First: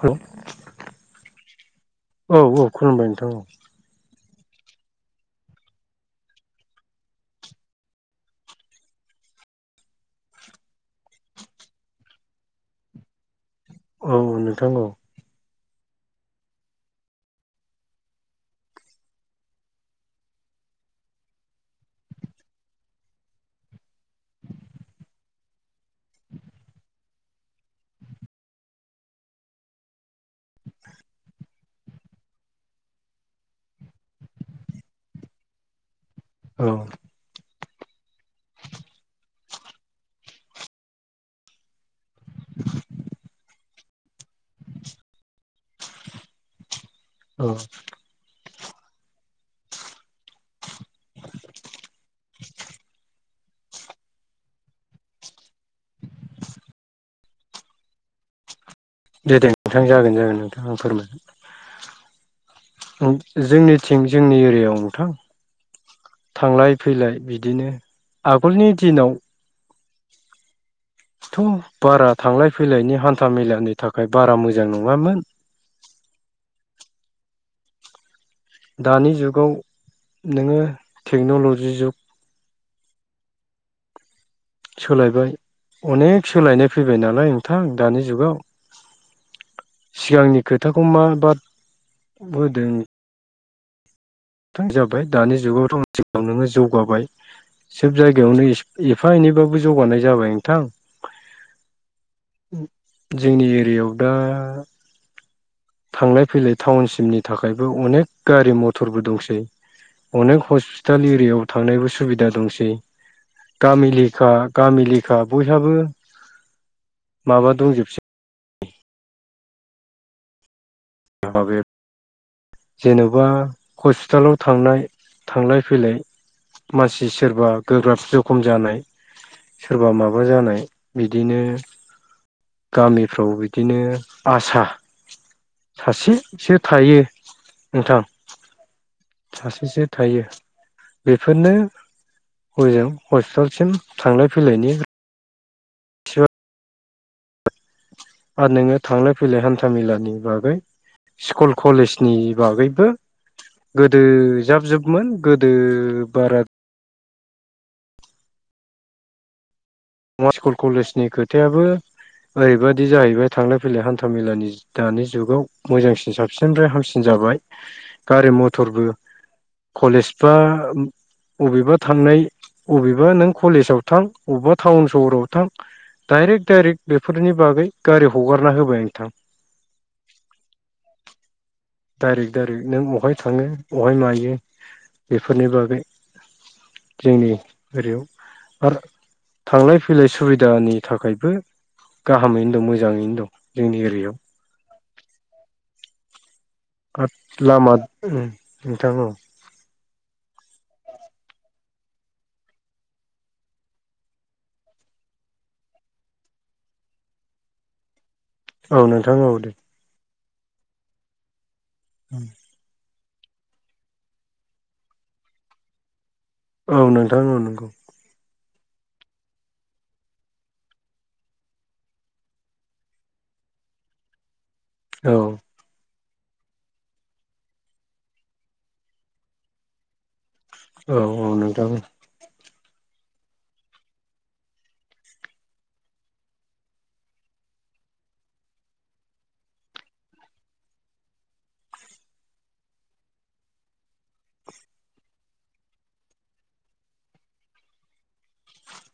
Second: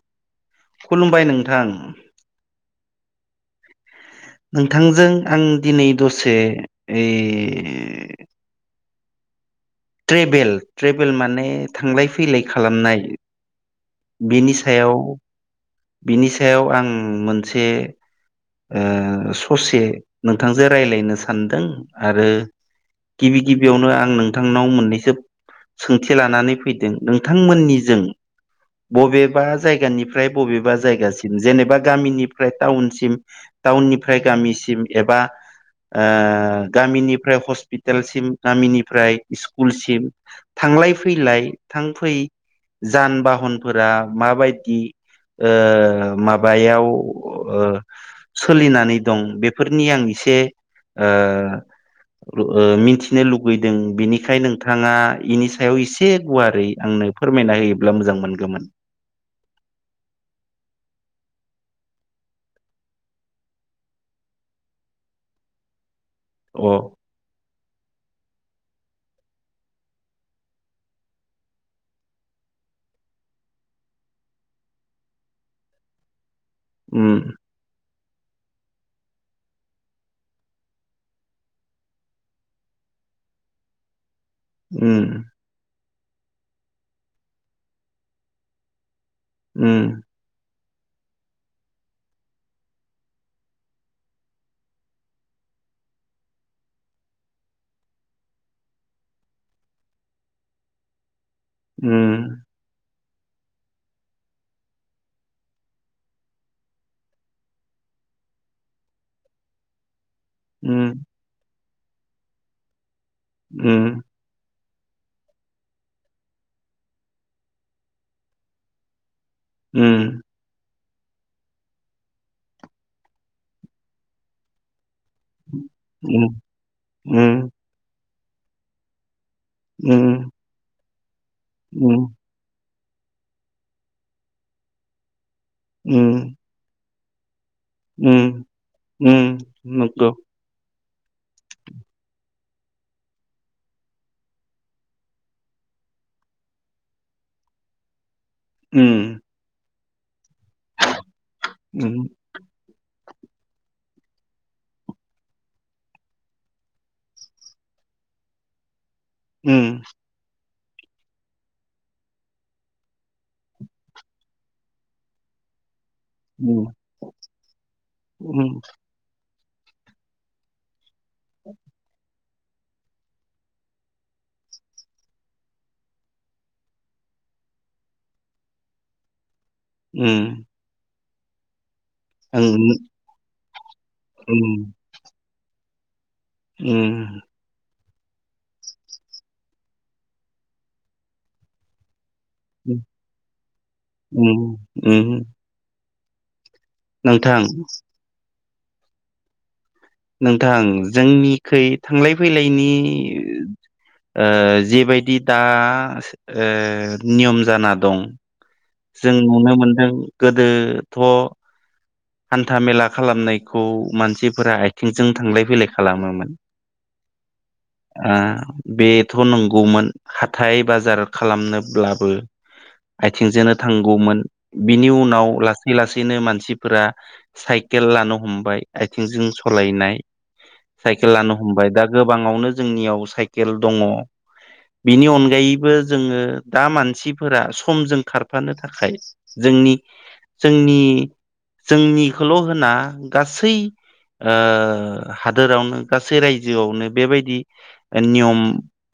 Hello खुलुमबाय नोंथां। औ औ खुलुमबाय नोथां नोंथांजों आं दिनै दसे ओइ ट्रेभेल ट्रेभेल माने थांलाय फैलाय खालामनाय। औ बिनि नोंथां औ सायाव बिनि सायाव आं मोनसे ओ स'से नोंथांजों रायलायनो सानदों आरो गिबि गिबियावनो आं नोंथांनाव मोननैसो सोंथि लानानै फैदों नोंथांमोननिजों बबेबा जायगानिफ्राय बबेबा जायगासिम जेनेबा गामिनिफ्राय टाउनसिम टाउननिफ्राय गामिसिम एबा ओ औ गामिनिफ्राय हस पिटालसिम गामिनिफ्राय स्कुलसिम थांलाय फैलाय थां फै जान बाहन फोरा माबायदि ओ माबायाव औ ओ सोलिनानै दं बेफोरनि आं एसे से ओ ओ मिथिनो लु बैदों बेनिखायनो नोंथाङा बेनि सायाव एसे गुवारै आंनो फोरमायना होयोब्ला मोजां मोनगोन। गोमोन दे दे नोंथां जागोन जागोन नोंथां आं फोरमायगोन। जों जोंनिथिं जोंनि एरियायाव नोंथां थांलाय अ फैलाय बिदिनो आगोलनि दिनाव थ' बारा थांलाय फैलायनि हान्था मेलानि थाखाय बारा मोजां नङामोन। उम दानि जुगाव नोङो टेक्न'लजि जुग उम अनेख सोलायनाय फैबाय नालाय नोंथां दानि जुगाव। उम सिगांनि खोथाखौ मा बाद होदों थ जाबाय दानि जुगावथ' [unintelligible] नोङो जौगाबाय। सोब जायगायावनो एफा एनैबाबो जौगानाय जाबाय नोंथां। उम जोंनि एरियायाव दा थांलाय फैलाय टाउनसिमनि थाखायबो अनेक गारि मथरबो दंसै। अनेक उम उम हस्पिटाल एरियायाव थांनायबो सुबिदा दंसै गामि उम लेखा गामि लेखा बयहाबो माबा दंजोबसै उम [unintelligible] जेनेबा हस्पिटालाव थांनाय थांलाय फैलाय उम मानसि सोरबा उम गोब्राब जखम जानाय सोरबा उम माबा जानाय बिदिनो गामिफ्राव बिदिनो आसा सासेसो थायो नोंथां सासेसो थायो बेफोरनो हजों हस्पिटालसिम थांलाय फैलायनि आरो आर नोङो थांलाय फैलाय हान्था मेलानि बाग स्कुल कलेजनि बागैबो गोदो जाब जोबमोन गोदो बारा ओम नङा स्कुल कलेजनि खोथायाबो ओरैबादि जाहैबाय थांलाय फैलाय हान्था मेलानि दानि जुगाव मोजांसिन साबसिननिफ्राय हामसिन जाबाय गारि मथरबो कलेज बा बबेबा थांनाय बबेबा नों कलेजाव थां अबेबा टाउन सहराव थां डाइरेक्ट डाइरेक्ट बेफोरनि बागै गारि हगारना होबाय नोंथां ओम डाइरेक्ट डाइरेक्ट नों बहाय थाङो बहाय मायो बेफोरनि बागै ओम ओरैयाव आर थांलाय फैलाय सुबिदानि थाखायबो गाहामैनो दं मोजाङैनो दं जोंनि एरियायाव नोंथां लामा उम नोंथां औ नोंथां जोंनिखै थांलाय फैलायनि ओ जेबायदि दा ओ नियम जाना दं औ जों नोंथां औ नुनो दे मोनदों गोदोथ' हान्था मेला खालामनायखौ मानसिफोरा आथिंजों थांलाय फैलाय खालामोमोन औ नोंथां ओ नोंगौ। ओ बेथ' नंगौमोन हाथाय बाजार खालामनोब्लाबो। आइथिं जोंनो थांगौमोन बिनि औ उनाव लासै लासैनो मानसि। फोरा साइकेल लानो हमबाय आइथिं जों सलायनाय। औ साइकेल औ लानो हमबाय नोंथां दा गोबांङावनो जोंनियाव साइकेल दङ बिनि अनगायैबो जोंङो दा मानसिफोरा समजों खारफानो थाखाय जो जोंनि जोंनि जोंनिखौल होना गासै ओ हादोरावनो गासै रायजोआवनो बेबायदि ओ नियम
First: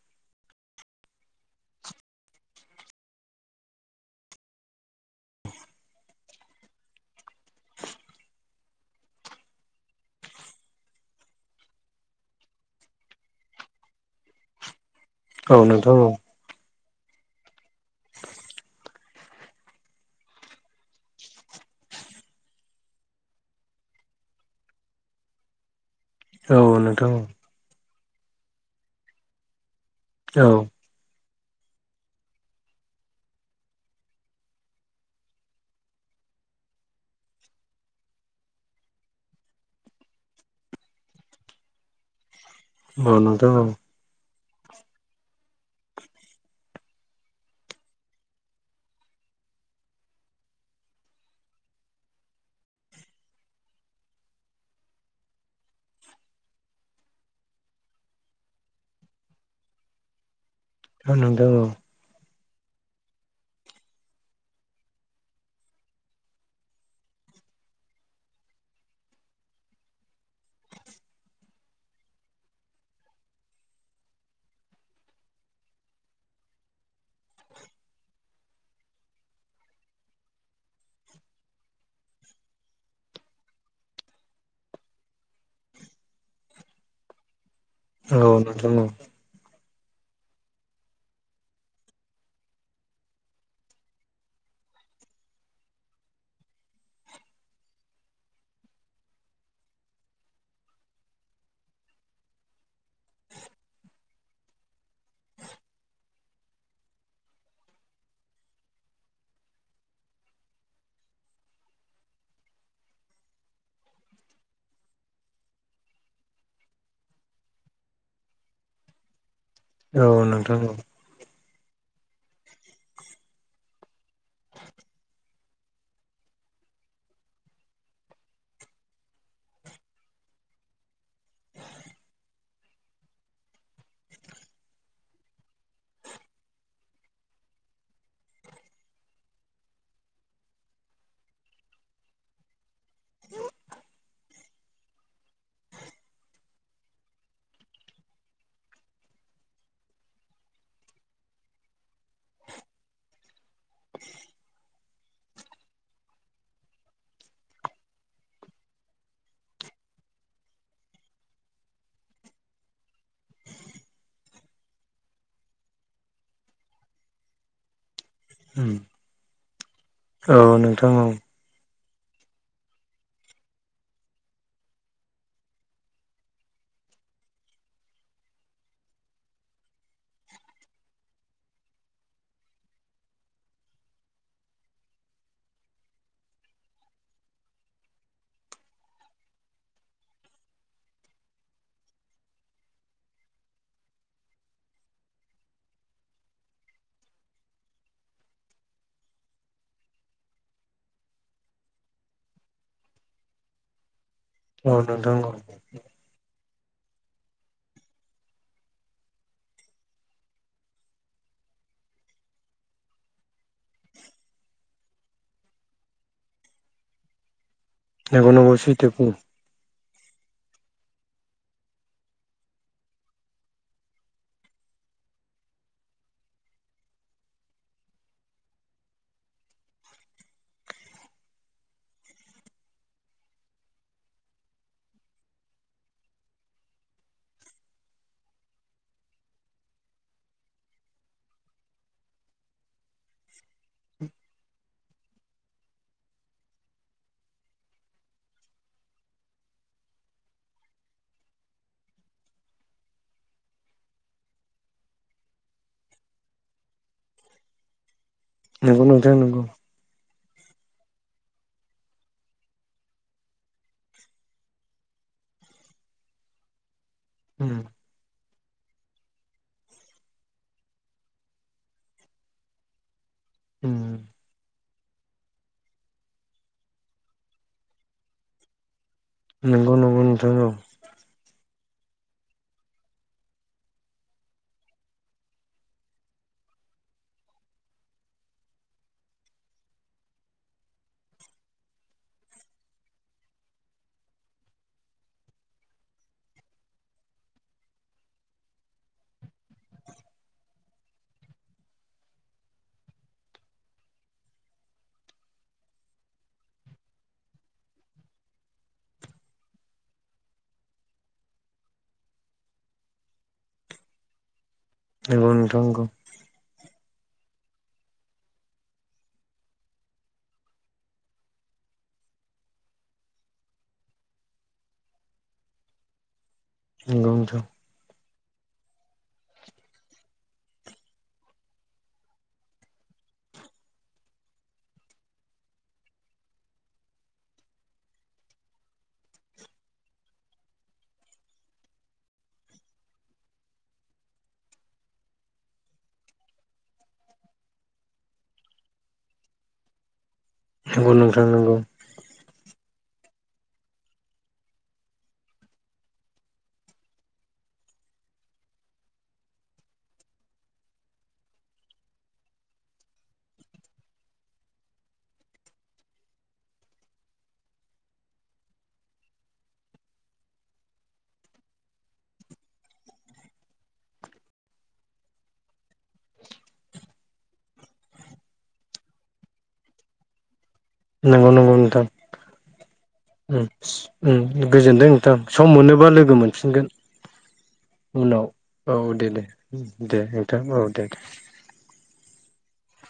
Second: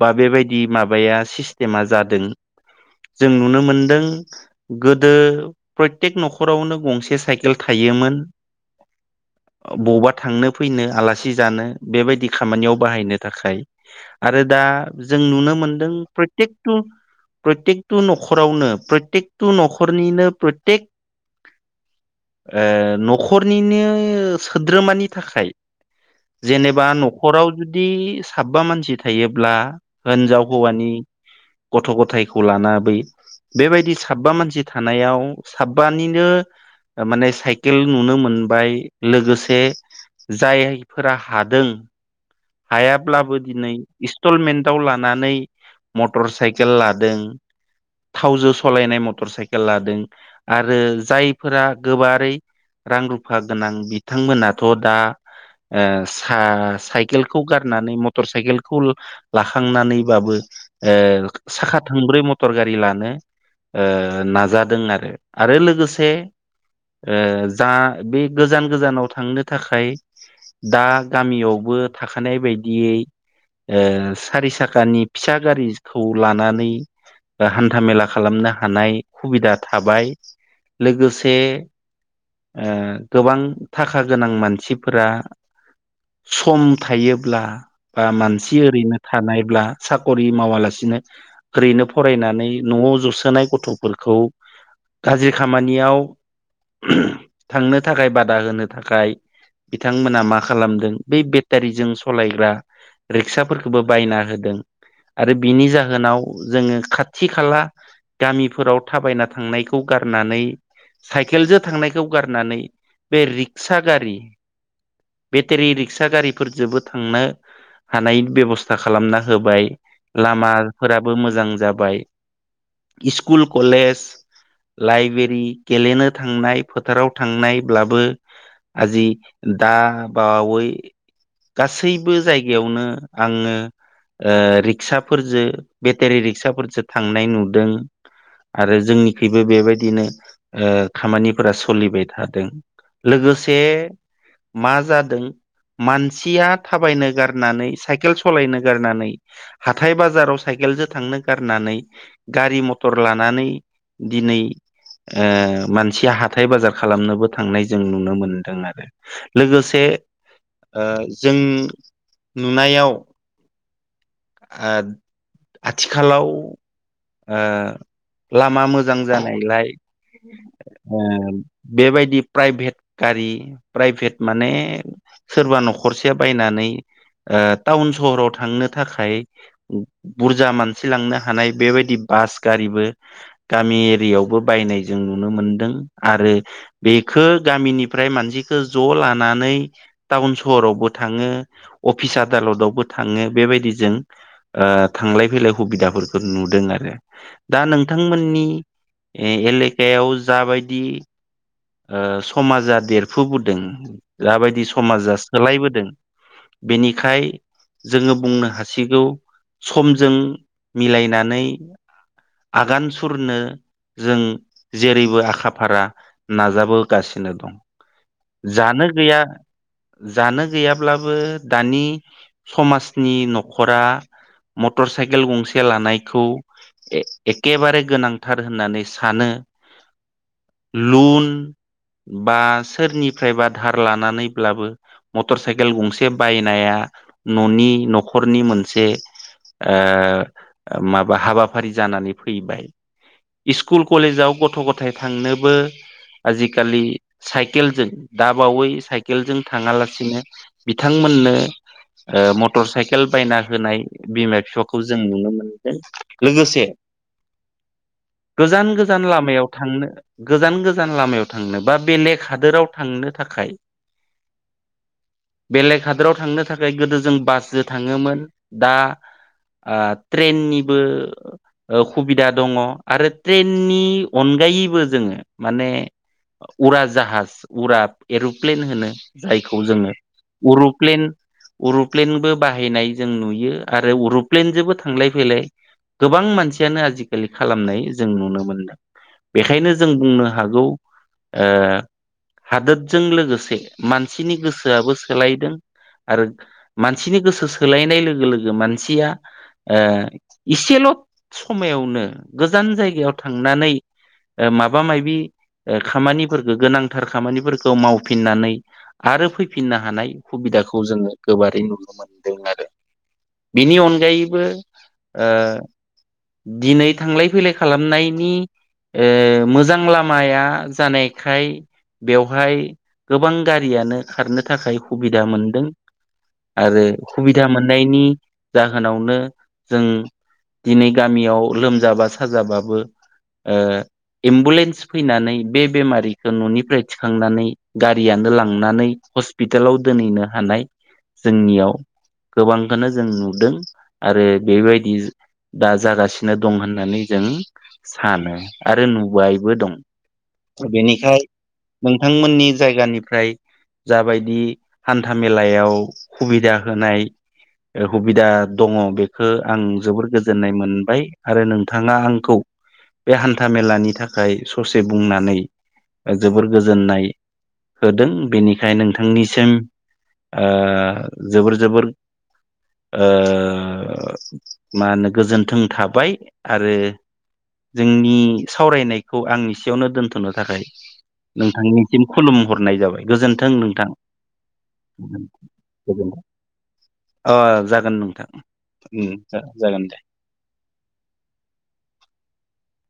बा बेबायदि माबाया आ सिस्टेमा जादों जों नुनो मोनदों गोदो प्रत्येक न'खरावनो गंसे साइके केल थायोमोन ओबौवबा थांनो फैनो आलासि जानो बेबायदि खामानियाव बाहायनो थाखाय आरो दा जों नुनो औ मोनदों नोंथां औ प्रयतेकटु प्रतेयकटु न'खरावनो प्रय। तेकटु न'खरनिनो प्रयतेक ओ न'खरनिनो सोद्रोमानि थाखाय औ जेनेबा नोंथां औ न'खराव जुदि साबबा मानसि थायोब्ला होनजाव औ हौवानि गथ' गथायखौ लाना बै बेबायदि साबबा मानसि थानायाव साबबानिनो ओ माने साइकेल नुनो मोनबाय लोगोसे‌ जायैफोरा हादों हायाब्लाबो नोंथां दिनै इस टलमेन्टाव लानानै मटर साइकेल लादों थावजो सलायनाय मटर साइकेल लादों आरो जायफोरा गोबारै रां रुफा गोनां बिथांमोनाथ दा ओ सा साइ केलखौ गारनानै मटर साइकेलखौ लाखांनानैबाबो। ए औ नोंथां औ साखा थोंब्रै म टर गारि लानो ओ नाजादों आरो आरो लोगोसे ओ जा बि गोजान गोजानाव थांनो थाखाय‌ दा गामियावबो थाखानाय बायदियै ओ सारि साखानि फिसा गारिजखौ लानानै ओ हान्था-मेला खालामनो हानाय हुबिदा थाबाय लोगोसे ओ गोबां थाखा गोनां मानसिफोरा सम थायोब्ला बा मानसि नोंथां औ ओरैनो थानायब्ला साखरि मावालासिनो ओरैनो फरायनानै न'आव जसोनाय गथ'फोरखौ‌ गाज्रि खामानियाव थांनो थाखाय बादा होनो थाखाय बिथांमोना मा खालामदों बै बेद टारिजों सलायग्रा रिक्साफोरखोबो बायना होदों आरो बिनि जाहोनाव जोंङो खाथि खाला गामिफोराव थाबायना थांनायखौ गारनानै साइकेलजो थांनायखौ गारनानै बे रिक्सा गारि बेटेरि रिक्सा गारिफोरजोबो थांनो हानायनि बेबस्था खालामना होबाय नोंथां औ नोंथां औ लामाफोराबो मोजां जाबाय इसकुल कलेस लाइबेरि गेलेनो थांनाय फोथाराव थांनाय ब्लाबो आजि दा बावै गासैबो जायगायावनो आंङो‌ ओ रिक्साफोरजो बेटेरि रिक्साफोरजो थांनाय नुदों आरो जोंनिखैबो बेबायदिनो ओ खामानिफोरा सलिबाय थादों। लोगोसे मा जादों मानसिया थाबायनो गारनानै साइकेल सलायनो गारनानै हाथाय बाजाराव साइकेल जो थांनो गारनानै गारि मथर लानानै दिनै ओ मानसिया हाथाय बाजार खालामनोबो थांनाय जों नुनो मोनदों आरो लोगोसे ओ जों नुनायाव ओ आथिखालाव ओ लामा मोजां जानायलाय ओ बेबायदि प्राइभेट गारि प्राइभेट माने सोरबा न'खरसे बायनानै ओ टाउन सहराव थांनो था खाइ बुरजा मानसि लांनो हानाय बेबायदि बास गारिबो गामि एरियावबो बायनाय जों नुनो मोनदों आरो बेखौ गामिनिफ्राय मानसिखौ ज लानानै टाउन सहरावबो थाङो, अफिस, आदालद आवबो थाङो बेबायदि जों ओ थांलाय फैलाय हुबिदाफोरखौ नुदों आरो। दा नोंथांमोननि ए एलेकायाव जाबायदि ओ समाजा देरफुबोदों जाबायदि औ समाजा नोंथां औ सोलायबोदों बेनिखाय जोङो बुंनो हासिगौ समजों मिलायनानै आगान सुरनो जों जेरैबो आखा फारा नाजाबोगासिनो दं। नंगौ नंगौ सैथो जानो बुं गैया जानो गैयाब्लाबो दानि समाजनि न'खरा मटर साइकेल गंसे लानायखौ ए एखेबारे गोनांथार होननानै सानो लुन [unintelligible] बा सोरनिफ्रायबा धार लानानैब्लाबो मटर साइकेल गंसे बायनाया न'नि न'खरनि मोनसे ओ माबा हाबाफारि जानानै फैबाय। इस्कुल कलेजाव गथ' गथाय थांनोबो आजिखालि साइकेलजों दाबावै साइकेलजों थाङालासिनो बिथांमोन। नो। ओ मटर साइकेल बायना होनाय बिमा बिफाखौ जों नुनो मोनदों लोगोसे। गोजान - नंगौ गोजान नोंथां नंगौ लामायाव थांनो गोजान- गोजान। लामायाव थांनो बा बेलेख हादोराव थांनो थाखाय। बेलेग हादराव थांनो थाखाय गोदो जों उम बासजों थाङोमोन दा। ओ ट्रेननिबो ओ हुबिदा दङ आरो उम ट्रेननि अन। गायैबो जोङो माने उरा जाहाज उरा एर'प्लेन होनो। जायखौ नंगौ जोङो नंगौ नोंथां औ उरुप्लेन। अरू'प्लेनबो बाहायनाय जों नुयो आरो अरू'प्लेनजोंबो थांलाय फैलाय। गोबां मानसियानो आजिखालि खालामनाय जों नुनो मोनदों। बेखायनो जों बुंनो हागौ ओ। हादोरजों लोगोसे मानसिनि गोसोआबो सोलायदों। आरो मानसिनि गोसो सोलायनाय लोगो लोगो मानसिया। ओ इसेल' समायावनो गोजान जायगायाव थांनानै। ओ माबा मायबि। ओ खामानिफोरखौ गोनांथार खामानिफोरखौ मावफिननानै आरो फैफिननो हानाय हुबि। दाखौ जोङो गोबारै नुनो मोनदों आरो बेनि अनगायैबो। ओ नंगौ नोंथां नंगौ दिनै। थांलाय फैलाय खालामनायनि ओ मोजां लामाया जानायखाय। बेवहाय गोबां गारियानो खारनो थाखाय हुबिदा मोनदों। आरो नंगौ नोंथां हुबिदा मोननायनि जाहोनावनो जों। दिनै गामियाव लोमजाबा साजाबाबो ओ एम्बुलेन्स। फैनानै बे बेमारिखौ न'निफ्राय थिखांनानै गारियानो लांनानै हस्पिटालाव दो। दोनैनो हानाय जोंनियाव गोबांखौनो जों नुदों आरो बे बायदि दा जागासिनो दं होननानै जों सानो आरो नुबायबो दं नंगौ बेनिखाय नोंथां नंगौ नोंथांमोननि जायगानि ओमफ्राय जा बायदि हान्था मेलायाव सुबिदा होनाय ओ हुबिदा दङ बेखौ आं जोबोर गोजोननाय मोनबाय आरो नोंथाङा आंखौ बे हान्था मेलानि थाखाय ससे बुंनानै जोबोर गोजोननाय होदों बेनिखायनो नोंथांनिसिम ओ जोबोर जोबोर ओ मा होनो गोजोन्थों थाबाय आरो जोंनि सावरायनाय खौ आं इसेयावनो दोनथ'नो थाखाय नंगौ नंगौ नोंथां नोंथांनिसिम खुलुम हरनाय जाबाय उम गोजोन्थों नोंथां। उम गोजोनदों नोंथां सम मोनोबा लोगो मोनफिनगोन अ जागोन उनाव नोंथां औ दे उम दे उम जागोन। दे दे नोंथां औ दे [inaudible]